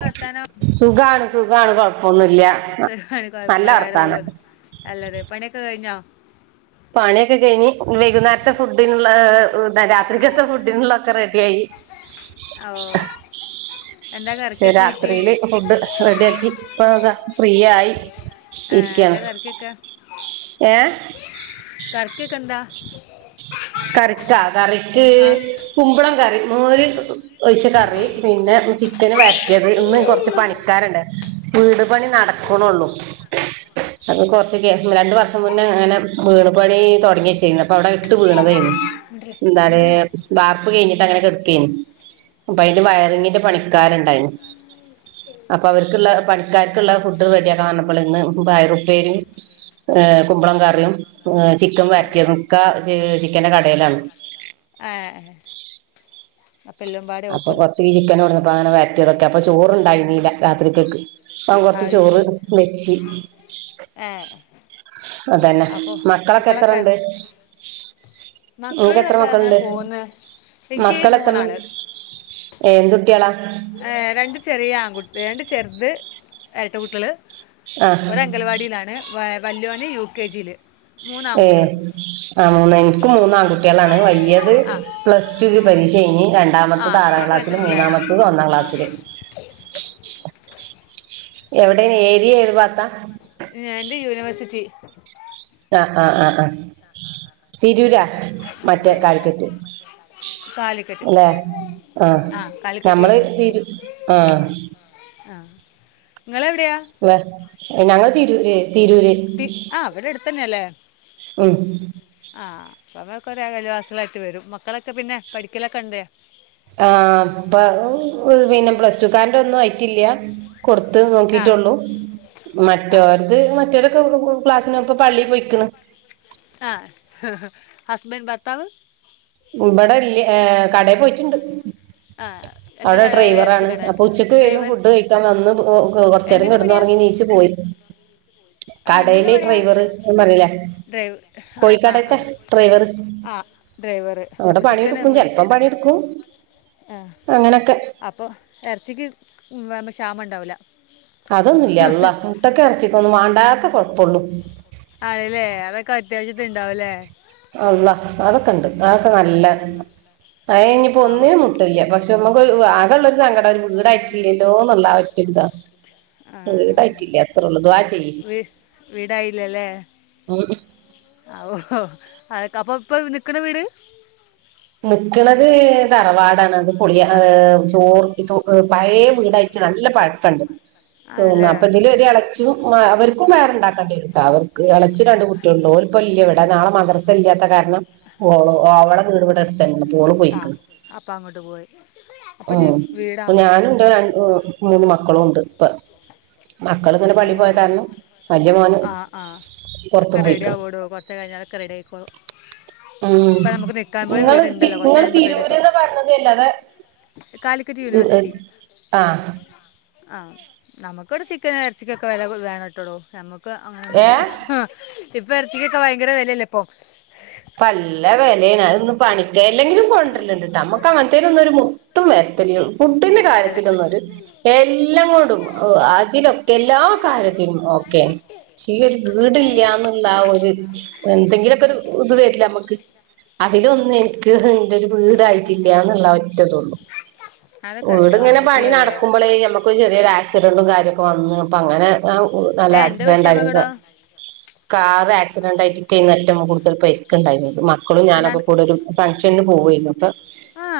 വർത്താനം സുഖാണ് സുഖാണ് കൊഴപ്പൊന്നൂല്ല നല്ല വർത്താനം. അല്ലാതെ, പണിയൊക്കെ കഴിഞ്ഞോ? പണിയൊക്കെ കഴിഞ്ഞ് വൈകുന്നേരത്തെ ഫുഡിനുള്ള രാത്രിക്കത്തെ ഫുഡിനുള്ള ഒക്കെ റെഡി ആയി. അഓ പക്ഷെ രാത്രിയില് ഫുഡ് റെഡിയാക്കി ഇപ്പൊ ഫ്രീ ആയി. ആ ഇരിക്കാണ് എന്താ കറിക്കൊക്കെ ഏ കറിക്കൊക്കെ എന്താ? കറിക്കാ കറിക്ക് ആ കുമ്പളം കറി മോര് ഒഴിച്ച കറി പിന്നെ ചിക്കന് വര്ട്ട്യേത് ഇന്നും കൊർച്ച് പണിക്കാര്ണ്ട് വീട് പണി നടക്ക്ണൊള്ളു അപ്പോ കൊർച്ച് ഗ്യാപ് വ രണ്ടു വർഷം മുന്നേ അങ്ങനെ വീടു പണീ തൊടങ്ങിയെച്ചീന്നു അപ്പൊ അവ്ടെ ഇട്ട് വീണതെയ്ന്നു മിണ്ടല്ലേ ന്താണ് മിണ്ടല്ലേ വാർപ്പ് കയ്ഞ്ഞ് അങ്ങനെ കെട്ക്കെയ്‌നു ന്തായാലും വയറിങ്ങിന്റെ പണിക്കാര് ണ്ടായിനു അപ്പൊ അവര്ക്ക്ള്ള പണിക്കാർക്ക്ള്ള ഫുഡ് റെടിയാക്കാപർഞ്ഞപ്പള് ഇന്ന് പയറുപ്പേരീം ഏ കുമ്പളൻ കറിയും പിന്നെ ചിക്കൻ ആ വരട്ട്യേതും ക്ക ഏ ചിക്കന്റെ കടേലാണ് ആ അപ്പം എല്ലാം പാടെ അപ്പൊ ഒപ്പന്ന് കൊർച്ച് ചിക്കന് കൊട്ന്നപ്പാങ്ങനെ വര്ട്ട്യേതൊക്കെ അപ്പോ ചോറണ്ടായ്നീല്ല രാത്രി ക്കെക്ക് ഓൻ കൊർച്ച് അത് ചോറ് ശരി വെയ്ച്ചി ആ അതെന്നെ മക്കളൊക്കെത്രണ്ട് മക്കള്തൊക്കെ അങ്ങനെ പോവ്ന്ന് ഇൻക്കീ മൂന്നാള് ഏന്ത് ഏ രണ്ട് ചെറിയ ആൺകുട്ട് രണ്ട് ചെർത് എര്ട്ട കുട്ടിയേള് ആ ഓരഅങ്കൽവാടീലാണ് വ വല്യോന് യു കെ ജീ ല് ഏ ആ നെൻക് മൂന്ന് ആൺകുട്ട്യാളാണ് വല്യേത് ആ പ്ലസ് ടുകിൽ പരീക്ഷ ആ എയ്ഞ്ഞിരണ്ടാമത്തത് ആറാം അത്രയൊക്കെ ക്ലാസില് വയസ്സുണ്ടല്ലേ മൂന്നാമത്തത് ഒന്നാം ക്ലാസില് എവിടേണ് ഏരിയ ഏത് ഭാത്താ ഞാൻ യൂനിവേഴ്സിറ്റി ആ ആ ആ ആ തിരൂരാ മറ്റേ ഏഹ്, കാൽക്കറ്റ് കാലിക്കറ്റ് ല്ലെ ആ കാലിക്കറ്റ് ഞമ്മള് യൂണിവേഴ്സിറ്റി [unintelligible] ആ ആ നിങ്ങളെവിടെയാ വ അ ഞങ്ങള് തിരൂര് തിരൂര് തി ആ വിടെ അടുത്തന്നെല്ലേ ഉം ആ [unintelligible] ക്ക ഒരെ അയൽവാസ്യേളായിട്ട് വരും മക്കളൊക്കെ പിന്നെ പഠിക്കലൊക്കെ ണ്ടെ ആ പ്പ എർ പിന്നെ പ്ലസ് ടു കാര്ടെഒന്നു ആയിറ്റില്ല കൊടുത്ത് ആ നോക്കീറ്റൊള്ളൂ ആ മറ്റോര്ത് മറ്റൊലൊ [unintelligible] ക്ലാസ്സിനൊക്കെ പള്ളീ പൊയ്ക്ക്ണ് ആ ഹസ്ബൻ്റ് ഭർത്താവ് ഇബടല്ല ഏ കടേ പോയ്റ്റ്ണ്ട് ആ എന്താ അവ്ടെ കട ഇറച്ചി ഡ്രൈവറാണ് കട അപ്പൊ ഉച്ചക്ക് വരും ഡ്രൈവർ ഫുഡ് കഴിക്കാൻ വന്ന് പ് ഒ കൊ കൊർച്ചേരം എന്തിൻ്റെ കെടന്നൊറ പണിയാ ഉറങ്ങി നീച്ച് പോയി ആ എന്തിൻ്റെ കടേല് പണിയാ ഡ്രൈവറ് എന്നറീലെ ഡ്രൈവ് ഹാ ആ ആ ആ ഡ്രെ അവ്ടെ പണിട്ക്കും ചെൽപ്പൊ പണിട്ക്കും ആ അപ്പോ എർച്ചിക്ക് വാമക്ഷാമണ്ടാവുല അതൊന്നുല്ല അള്ളാ മുട്ടക്കു അർച്ചിക്കൊന്നും വാണ്ടാത്ത കൊഴ്പ്പൊള്ളു ആണ്ലേ അതൊക്കെ [unintelligible] ണ്ടാവുല്ലേ അള്ളാ അതൊക്കണ്ട് അതൊക്കെ നല്ല അഏ ഞ്ഞിപ്പോ ആവോ ഒന്നിനും മുട്ട്ല്ല പക്ഷെ മ്മക്കൊ വ ആകെള്ളൊരു സങ്കടം വീടായ്റ്റില്ലല്ലോ ന്ന്ള്ള ആ ഒറ്റൊരു താ ആ, വീടായ്റ്റില്ല അത്രൊള്ളൂ ദുആ ചെയ്യിം [inaudible] വീ- അവൊ ഹൊ അഹ് ക്കപ്പൊ പ്പൊ ന്ക്ക്ണ വീട് ന്ക്ക്ണത് തറവാടാണ് അത് പൊളിയ ഏ തറവാട് ചോർക്കി ചൊ ഏ പയേ വ് ആ ആണല്ലേ അവർക്കും വേറെണ്ടാക്കണ്ട്യേരും ട്ടോ അവര്ക്ക് എളേച്ഛന് രണ്ട് കുട്ടിയേള്ണ്ട് ഓല് പ്പ ല്ല്യ വടെ നാളെ മദ്രസ ഇല്ല്യാത്ത കാ [unintelligible] [unintelligible] ആ പൊയ്ക്ക്ണ് അപ്പം അങ്ങോട്ട് പോയി അപ്പം ഇനി ഉം പ്പൊ വീടാവണം ഞാനും ന്റെ രൺ മു മൂന്ന് മക്കളൂണ്ട് പ്പൊ മക്കളിങ്ങനെ പള്ളി പോയ കാരണം വലിയ മോന് പൊറത്തും പോയിക്ക്ണ് അതൊക്കെറെഡിയാവോടോ കുറച്ച് കയിഞ്ഞ അതൊക്കെ റെഡിയായി ഉം നിൽക്കാൻ പോലും ഇങ്ങള് വീടുണ്ടല്ലോ കുറച്ച് ഇങ്ങള് കഴിയുമ്പോൾ റെഡി ആയിക്കോളും തീരൂരേന്ന് പറഞ്ഞതല്ലാതെ കാലിക്കറ്റ് യൂനീവേഴ്‌സിറ്റി ആഹ് ആ നമുക്കിവിടെ ചിക്കൻ ഇറച്ചിക്കൊക്കെ വില വേണട്ടോടോ നമ്മക്ക് ഇപ്പ അങ്ങനൊന്നുല്ല ഏഹ് ഇപ്പ എറച്ചിക്കൊക്കെ ഭയങ്കര വിലല്ല ഇപ്പൊ പല്ല വെലേണ് അതൊന്ന് പണിക്ക് എല്ലെങ്കിലും കൊണ്ടരലുണ്ട്ട്ടോ നമുക്ക് അങ്ങനത്തേനും ഒന്നും ഒരു മുട്ടും വര ആ, ഫുഡിന്റെ അല്ല ഇത് കാര്യത്തിലൊന്നരു എല്ലാം കോണ്ടും ആയിച്ചി ലൊക്കെ എല്ലാ കാര്യത്തി തിനും ഓക്കെ ഈ ഒരു വീടില്ലന്നുള്ള ഒരു എന്തെങ്കിലൊക്കെരുത് വരില്ലമ്മക്ക് അതിലൊന്നും എനിക്ക് ഒരു വീടായിട്ടില്ലാന്നുള്ള ഒറ്റ ഇതൊള്ളൂ അതൊക്കെ ഇട്ക്കാ ആൺകുട്ടിള് അല്ലേ ഇപ്പ ചെറിയൊരു ആക്സിഡന്റും കാര്യൊക്കെ വന്ന് അപ്പൊ അങ്ങനെ ആ നല്ല ഏ എന്താ ആക്സിഡന്റ് പറ്റിയ ആയിരിക്ക അപകടം കാർ ആക്സിഡന്റ് ആയിട്ട് ഇനിക്കൈ നല്ല മോ പേരിക്ക്ണ്ടയിന്നു ഇത് മക്കളും ഞാനൊക്കെ എന്നാണ് കൂടീട്ട്ഫങ്ഷന് പോവായിരുന്നു ആ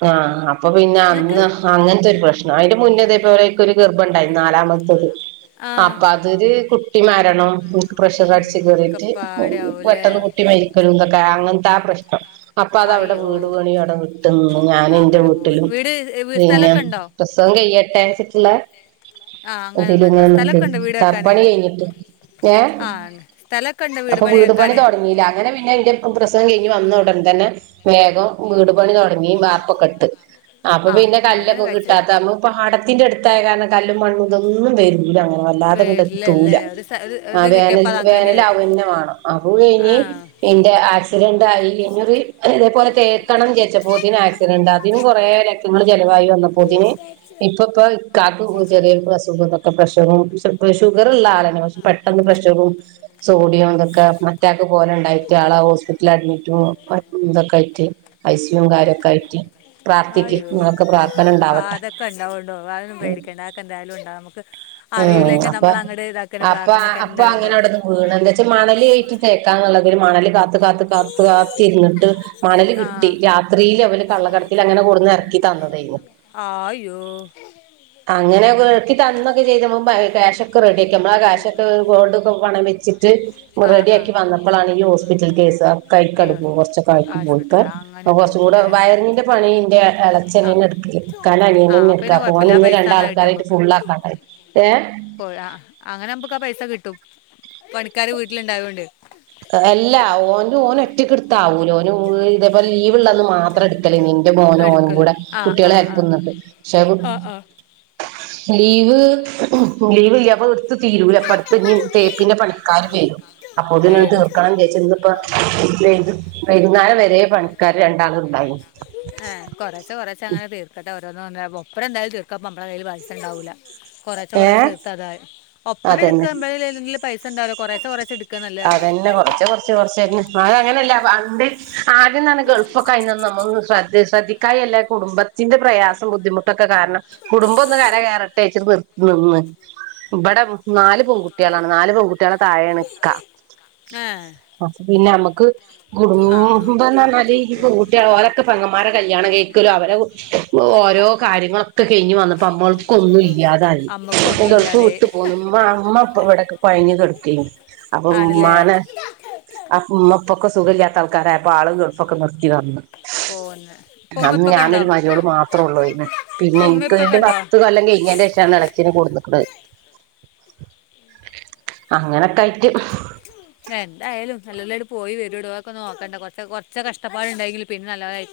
പ്പോ ആ.. ആം ഇപ്പൊ പിന്നെ എന്നിട്ട് അന്ന് അങ്ങനത്തെരു പ്രശ്നം അതിന്റെ മുന്നെ ഇതേ പോലെ ഇക്കൊരു ഗർഭണ്ടായിന്നു നാലാമത്തത് നാലാമത്തത് ആ അപ്പൊ അതില് കുട്ടി മരണോ ഇനിക്ക് പ്രഷർ അടിച്കേറീട്ട് മിക്കപ്പാടാവൂലേ പെട്ടെന്ന് കുട്ടി മരിക്കലും തൊക്കെ അങ്ങനത്തെ ആ പ്രശ്നം അപ്പൊ അത അവിടെ അയ്യോ വീട് പണി അവിടെ വിട്ടു നിന്നു ഞാ ഞാനിന്റെ അങ്ങനെ പോയി വീട്ടിലും വീട് വീ- പിന്നെ സ്ഥലമൊക്കെ ഉണ്ടോ പ്രസവം കെയ്യട്ടെ ച്ട്ട് ള്ളെ ആ അങ്ങനെ ഒന്നുണ്ടോ സ്ഥലമൊക്കെ ഉണ്ടോ [unintelligible] വീട് വെക്കാൻ തറപ്പണി കഴിഞ്ഞിട്ട് ഏഹ് ആ സ്ഥലോക്കണ്ടോ വീട് പണി വെക്കാന് തോടങ്ങീല അങ്ങനെ പിന്നെ എന്റെ പ്രസവം കഴിഞ് വന്ന ഉടൻ തന്നെ വേഗം വീട് പണി തുടങ്ങി വാർപ്പൊക്കെട്ട് അപ്പൊ ആ പിന്നെ അതുകൊണ്ടാണ് കല്ലൊക്കെ കഴിച്ചത് കിട്ടാത്തഅന്ന് പാട ത്തിന്റെ അടുത്തായ കാരണം കല്ലും മണ്ണുതൊന്നും വരും [unintelligible] എത്തൂല വരില്ലല്ലേ ഒരു സ- ഒരു ഇത് കിട്ടിയപ്പോൾ അവേനൽക് അത് അങ്ങനെയായി വേനലാവേന്നെ വേണം ആ ഇനി ആ ഇന്റെ ആക്സിഡന്റ് ആയി കഴിഞ്ഞകുറി ഇതേപോലെ തേക്കണം വിചാരിച്ചപ്പോത്തിന് ആക്സിഡന്റ് ത അതിനും കൊറേ ലക്ഷങ്ങൾ ചെലവായി വന്നപ്പോത്തിന് ഇപ്പപ്പോ ഇക്കാക്ക് ചെറിയൊരു അസുഖംതക്കെ ഇപ്പോ പ്രഷറും ഷുഗറ ഉള്ള ആളെന്നെ പക്ഷെ പെട്ടെന്ന് പ്രഷറും സോഡിയം ഇതൊക്കെ അറ്റാക്ക് പോലുണ്ടായിട്ട് ആളെ ഹോസ്പിറ്റലിൽ അഡ്മിറ്റും ഇതൊക്കെ ആയിട്ട് ഐസിയും കാര്യൊക്കെ ആയിട്ട് പ്രാർത്ഥിക്ക് അയ്യോ നിങ്ങളൊക്കെ പ്രാർത്ഥന ആ ഉണ്ടാവട്ടെ അതൊക്കെ ഇണ്ടാവണ്ടോ അതന്നും പേടിക്കേണ്ട അതൊക്കെ എന്തായാലും ഉണ്ടാവും നമക്ക് ഉം അറിയുല്ലെങ്കിൽ നമ്മൾ അങ്ങട് എയ്ദ അപ്പ അപ്പൊ അങ്ങനെ അങ്ങട് വീണ് എന്താ വച്ചാ മണല് കയറ്റി തേക്കന്ന് ള്ളതില് പിന്നെ മണല് കാത്ത് കാത്ത് കാത്ത് കാത്തിരുന്നിട്ട് മണൽ കിട്ടി ആഹ് രാത്രിയിൽ അവൽ കള്ള കടത്തി അങ്ങനെ കൊടുന്ന് ഇറക്കിത വന്നതയിന്നു ആ യ്യോ അങ്ങനെ അവർ എറക്കി തന്നു വരും മുമ്പ് കാഷൊക്കെ റെഡി ആക്കി നമ്മൾ ആ കാഷോക്കെ ഗോൾഡ് പണം വെച്ചിട്ട് ആഹ് റെഡിയാക്കി ആഹ് വന്ന അപ്പളാണെങ്കിൽ ഹോസ്പിറ്റൽ [unintelligible] യ്യോ ആശുപത്രി അങ്ങനിം കുറച്ചു കൂടെ പോയില്ലേ വയറിങ്ങിന്റെ പണിന്റെ ആഹ് അച്ഛനെന്നെ എടുകയ് ഇക്കാന്റെ ആഹ് അനിയനന്നെ അപ്പ ഇട്ക പിന്നെ ഓന് ഇന്ന് പൈസ രണ്ടാ ൾ അങ്ങനെ കിട്ടും ക്കാരായിട്ട് നമ്മക്ക് ഫുൾ ആക്കണ്ടായിന്ന് പോ ആ അങ്ങനെ നമ്പ ക്കാ ആ പൈസ കിട്ടും പണിക്കാര് വീട്ടിലുണ്ടായോ ണ്ട് ഓൻ ഓൻ ഒറ്റക്കിടുത്താവൂല ഓന് ഇതേപലെ ലീവ് ഉള്ളന്ന് മാത്രം ഇടക്കലയിന്നു ഇന്റെ മോനും ഓനും എടുക്കല് കൂടെ ആഹ് കുട്ടിആളെ ആഹ് ആഹ് അടുത്ത്ന്ന്ട്ട് പക്ഷെ ആ ആഹ് ആഹ് ലീവ് ലീവ്കയ്യാ അപ്പൊ ഇടുത്ത് തീരൂല ഇപ്പഅടുത്ത് ഇഞ്ഞി തേപ്പിന്റെ പണിക്കാരിന്റായിന് അപ്പോത്തിന് ഇക്കാനെങ്കി ഇച്ച് ഇന്ന്പ്പോ വരും വൈകു വൈകുന്നേരം വരെ പണിക്കാര് രണ്ടാള് ഇണ്ടായിന്നു ഇപ്പങ്ങനെ തീർക്കട്ടെ ഒരോന്ന് ഒരോന്ന് ഒപ്പരം എന്തായാലും തീർക്കാണ് പമ്മളെ കയ്യില് ബാലൻസ് ഇണ്ടാവൂല കൊറേച്ചേ കൊറേച്ചേ ഏഹ് തീർത്ത അതായി അതന്നെ ഒപ്പരെട്ക്കാമ്പഴാല്ലെങ്കിലും പൈസണ്ടാകൂല കൊറേച്ചേ കൊറേച്ചേ ഇട് അതന്നെ കൊറച്ച് കൊറച്ച് കൊറചെന്നെ ന്നാലും അങ്ങനെയല്ല പണ്ടേ ആദ്യന്നാണ് ഗൾഫൊക്കെ അയ്ന്ന് നമ്മക്ക് ശ്രദ്ധി ശ്രദ്ധിക്കായല്ല കുടുംബത്തിന്റെ പ്രയാസം ബുദ്ധിമുട്ടൊക്കെ കാരണം കുടുംബം ഒന്ന് കരകേറട്ടേച്ചി നിർ നിന്ന് ഇവിടെ നാല് പൊൺകുട്ടികളാണ് നാല് പെൺകുട്ടികളെ താഴെയാണ് ക്കാ ആഹ് പിന്നെയമക്ക് കുടുംമ്പെന്നാല് പൊൺകുട്ടികളാ ഓരൊക്കെ പെങ്ങന്മാര കല്യാണം കെയ്ക്കുവലോ അവര ഓരോ കാര്യങ്ങളൊക്കെ കഴിഞ്ഞ് വന്നപ്പോ നമ്മൾക്കൊന്നും ഇല്ലാതായി അമ്മക്കൊന്നുല്ല ഇതൾക്ക് അതെ വിട്ട് പോന്നംമാ അമ്മ പ്പ ഇവിടക്കെ കൊഴഞ്ഞ് കെടക്കേരിന്നു അപ്പം ആണല്ലേ ഉമ്മാന അപ്പൊ ഉമ്മ പ്പൊക്കം സുഖമില്ലാത്ത ആൾക്കാരായപ്പോ ആള്കൊൾപ്പൊക്കെ നിർത്തി വന്നു പോന്നേ അന്ന് ഞാനൊരു മരിയോള് മാത്രെള്ളു വേരിന്ന് പിന്നെ ഇപ്പൊ ഉമ്മ എൻക്ക് ഇപ്പൊക്കെ വേണ്ടി ഉണ്ടോ പത്ത് കൊല്ലം കഴിഞ്ഞേന്റെ ശേഷമാണ് [unintelligible] ച്ചത് ത്തിന് കൊടുന്ന് അങ്ങനൊക്കെ ആയിറ്റ് എന്തായാലും നല്ലോല്ലായിട്ട് പോയി വരുടു അതൊക്ക ഒന്നു നോക്കട്ടേ കൊറച്ച കൊറച്ച് കഷ്ടപ്പാടുണ്ടെങ്കില് പിന്നെ നല്ലതായി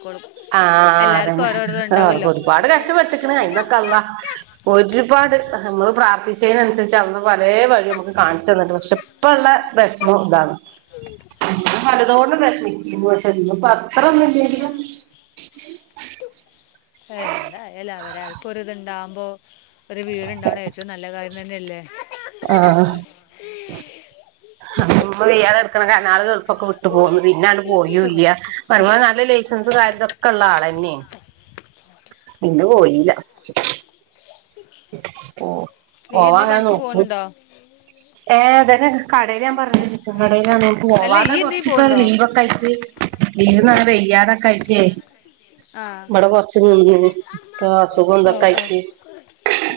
ആഹ് അതന്നെ ആ ഉണ്ടാവുമല്ലോ ഒരുപാട് കഷ്ടപ്പെട്ടിക്കണ് അയിന്നൊക്ക അള്ള ഒരുപാട് പാട് നമ്മള് പ്രാർത്ഥി പച്ചേനനുസരിച്ച് അള്ള് പലേ വഴി നമുക്ക് കാണിച്ചു തന്നിക്കണ് പക്ഷെ ഇപ്പള്ള വെഷ്മം ഇതാണ് പലതോണ്ട് വെഷമിച്ചിരുന്നു ഇമോഷന്നും അപ്പത്രൊന്നും ഇല്ലേലും എന്താ എല്ലാവരും അൽപ്പൊരിതിണ്ടാവുമ്പോ ഒരു വീട്ണ്ടാവണേ ഏശോം നല്ല കാര്യ തന്നെയല്ലേ ആഹ് അമ്മുമ്മ വെയ്യാതെ കെടുക്കണകാരാണം ആളുകള് എൽഫക്കോം ട്ട് പോന്ന് പിന്നാ ആട്ട് പോയോല്ല്യാ [unintelligible] ലൈസൻസ് കാര്യതൊക്കള്ള ആളെന്നേ പിന്നെ പോയില്ലാ ഓഹ് ഈ എന്തീ പോവാങ്ങനെ പണിക്ക് നോക്കും പോകുന്നുണ്ടോ ഏഹ് അതന്നേണ് കടേല് ഞാൻ പറഞ്ഞ് ചിക്കൻ കടേലാണ് [unintelligible] അല്ല ഈ പോവാതെ എന്തീ കൊറ്ച്ചിപ്പം പോകുന്നുണ്ടോ ലീവൊക്കായിറ്റ് നീയ് നാളെ വെയ്യാതക്കാഴ്റ്റേ ആ മ്മ്ട കൊറച്ച് നിന്നേ ഇപ്പോ സുഖൊണ്ടക്കായ്റ്റ് [unintelligible]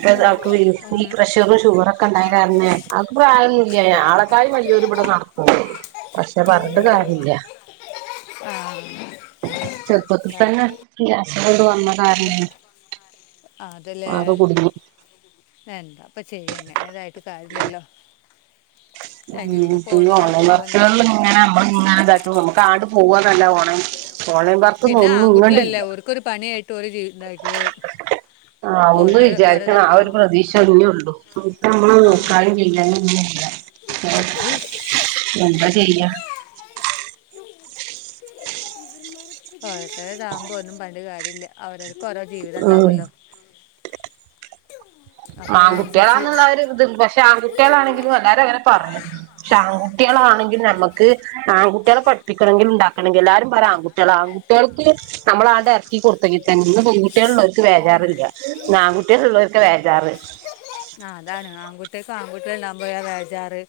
യ് നീ പ്രഷറും ഷുഗറൊക്കെ ഉണ്ടായകാരണേ അവക്ക് പ്രായൊന്നുന്നില്ല്യാ ആളെക്കായ വല്യൂര് ഇവിടെ നർക്കും പക്ഷെ പറഞ്ഞിട്ടും കാര്യയില്ല ആ ചെറുപ്പത്തി തന്നെ തു വന്നതാണേ അതല്ലേ അതുകുടുങ്ങി അപ്പൊ ചെയ്യേന്നെ ഇതായിട്ട് കാര്യല്ലല്ലോ ഉം ഈ ഓൺലേൻവർഷം ഇങ്ങനെ നമ്മള് ഇങ്ങനെ ഇതായിറ്റു പോവുമ്പം നമ്മള് കാണും പോവ്വാന്നല്ല ഒണങ്ങി പിന്നെ ആൺകുട്ടിയല്ലേ ഓര്ക്കൊരു പണിയായിട്ട് ഓര് ജീവിതാക്കോളും ആ ഒന്ന് വിചാരിക്കണം ആ ഒരു പ്രതീക്ഷ ഒന്നേ ഉള്ളൂ നമ്മള് ആ നോക്കാനും ചെയാനും ഒന്നുല്ല എന്താ ചെയ്യാ പഴേതാവുമ്പോ ഒന്നും പറഞ്ഞിട്ട് കാര്യല്ല അവര് ഓരോ ജീവതം ഉം ഇണ്ടാവല്ലോ ആൺകുട്ടികളാന്ന് ഇള്ളാര് ഇത് പക്ഷെ ആൺകുട്ടികളാണെങ്കിലും വേറെ വേറെ പറഞ്ഞു ആൺകുട്ടികളാണെങ്കിൽ ഞമ്മക്ക് ആൺകുട്ടികളെ പഠിപ്പിക്കണമെങ്കിൽ ഉണ്ടാക്കണമെങ്കിൽ എല്ലാരും പറ ആൺകുട്ടികളാവും ആൺകുട്ടികൾക്ക് നമ്മളാണ്ടെ എറക്കി കൊടുത്തെങ്ങിട്ട് ഇന്ന് പെൺകുട്ടികളുള്ളോർക്ക് ബേജാറില്ല നാൺകുട്ടി ഉള്ളോർക്ക് വേജാറ് ആഹ് അതാണ് ആൺകുട്ടേക്ക് ആൺകുട്ടികള് ഇണ്ടാവുമ്പോഴാ വേജാറ്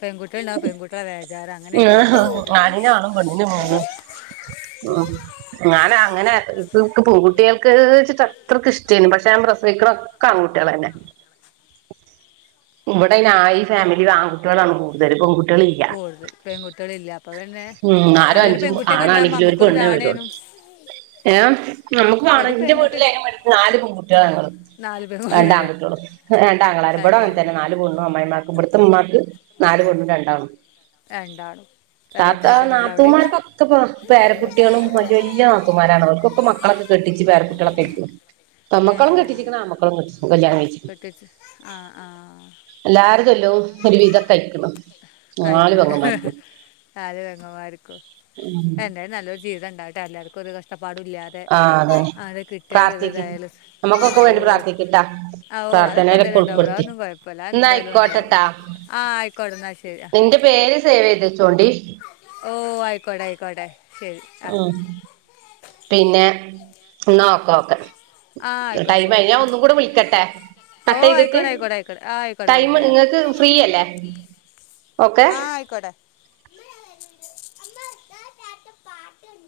പെൺകുട്ടി എന്താ പെൺകുട്ടികളാ വേജാറ് അങ്ങനെയൊക്കെയാണ് ആ ഇപ്പോഴത്തത് ആണിന് ആണും പെണ്ണിന് പെണ്ണും ഉം ഞാൻ അങ്ങനെ ഇക്ക് ക്ക് പൊൺകുട്ടികൾക്ക് വെച്ചിട്ടത്രക്ക് ഇഷ്ടേയിരുന്നു പക്ഷെ ഞാൻ പ്രസവിക്കണ് ഒക്കാ ആൺകുട്ടികള്തന്നെ ഇവിടെ ഞാഈ ഫാമിലില് ആൺകുട്ടികളാണ് കൂടുതൽ പെൺകുട്ടി കൂട്തൽ പെങ്കുട്ടിയളില്ലാ അത് തന്നെ ഉം ആരും നല്ലൊരു അഞ്ചും പെൺകുട്ടിയൊക്കണ്ടാവുമ്പം ആണാണെങ്കിലും ഒരു പെണ്ണേ വരുള്ളൂ നമ്മക്കൊരിതാണേനും ഏഹ് നമ്മക്ക് വാണം ഇന്റെ വീട്ടില് അയിനുവാണ്ടിട്ട് നാല് പെൺകുട്ട്യളാ ഞങ്ങള് നാല് പെൺകുട്ടികളെ രണ്ടാങ്കുട്ട്യോളും ഏഹ് രണ്ടാങ്ങളാരും ഇവടെ അങ്ങൻതന്നെ രണ്ടാൺകുട്ടി നാല് പെണ്ണും അമ്മായിമാക്കും ഇവട്ത്തെ ഇമ്മാക്ക് നാല് പെണ്ണും രണ്ടാണും രണ്ടാളും താത്ത അതേപോലെ തന്നെ എല്ലാവിടെയും നാത്തൂമാര്ക്കൊക്കപ്പൊ പേരക്കുട്ടിയളും വല്ല്യ വല്ല്യ നാത്തുന്മാരാണ് അവർക്കൊക്കെ മക്കളൊക്കെ കെ ട്ടിച്ച് പേരക്കുട്ടിളൊക്കേയിക്ക്ണു ഏ, പെമ്മക്കളും കെട്ടിച്ചിക്ക്ണ് ആമ്മക്കളും കെട്ടിച്ചിക്ക്ണ് കല്യാണം കഴിച്ച്ക്ക് കെട്ടിച്ച് ആ ആ എല്ലാരും ചൊല്ലും [unintelligible] ഒരു വിധൊക്കാഴിക്ക്ണു നാല് കഴിക്കണ് പെങ്ങന്മാര്ക്കും നാല് പെങ്ങമ്മാര്ക്കും എന്തായാലും നല്ലൊരു ജീവിതണ്ടാവട്ടെ എല്ലാവര്ക്കൊരു കഷ്ട പാടുല്ല്യാതെ ആഹ് അതന്നെ ആരെ കിട്ട്യാലു ഒര് ര് പ്രാർത്ഥിക്ക് ഇതായാലു നമ്മുക്കൊക്കെ വേണ്ടി ആവൂ പ്രാർത്ഥിക്ക്ട്ടാ ആ ഓ അതൊക്കെ പ്രാർത്ഥനയിലൊക്കെ എന്തായാലും ഉണ്ടാവുടാ ഉൾപ്പെടുത്തി അതൊന്നും കൊയപ്പില്ല ന്നാ അതെന്തായാലും ഉണ്ടാവും ആഹ് ആയിക്കോട്ടന്നാ ശെ എന്റെ പേര് സേവെയ്തച്ചോണ്ടി ഓഹ് ആയിക്കോട്ടെ ആയിക്കോട്ടെ ശരി ആ ഉം പിന്നെ എന്നാ ഓക്കെ ഓക്കെ ആ ആയിക്കോട്ടെ ശരി ടൈമായി ഞാഒന്നും കൂടെ വിളിക്കട്ടെ ഓ കട്ടെയ്തിട്ട് ആയിക്കോട്ടെ ആയിക്കോട്ടെ ആയിക്കോട്ടെ ആ ആയിക്കോട്ടെ ടൈം നിങ്ങക്ക് ഫ്രീയല്ലേ ആഹ് ആയിക്കോട്ടെ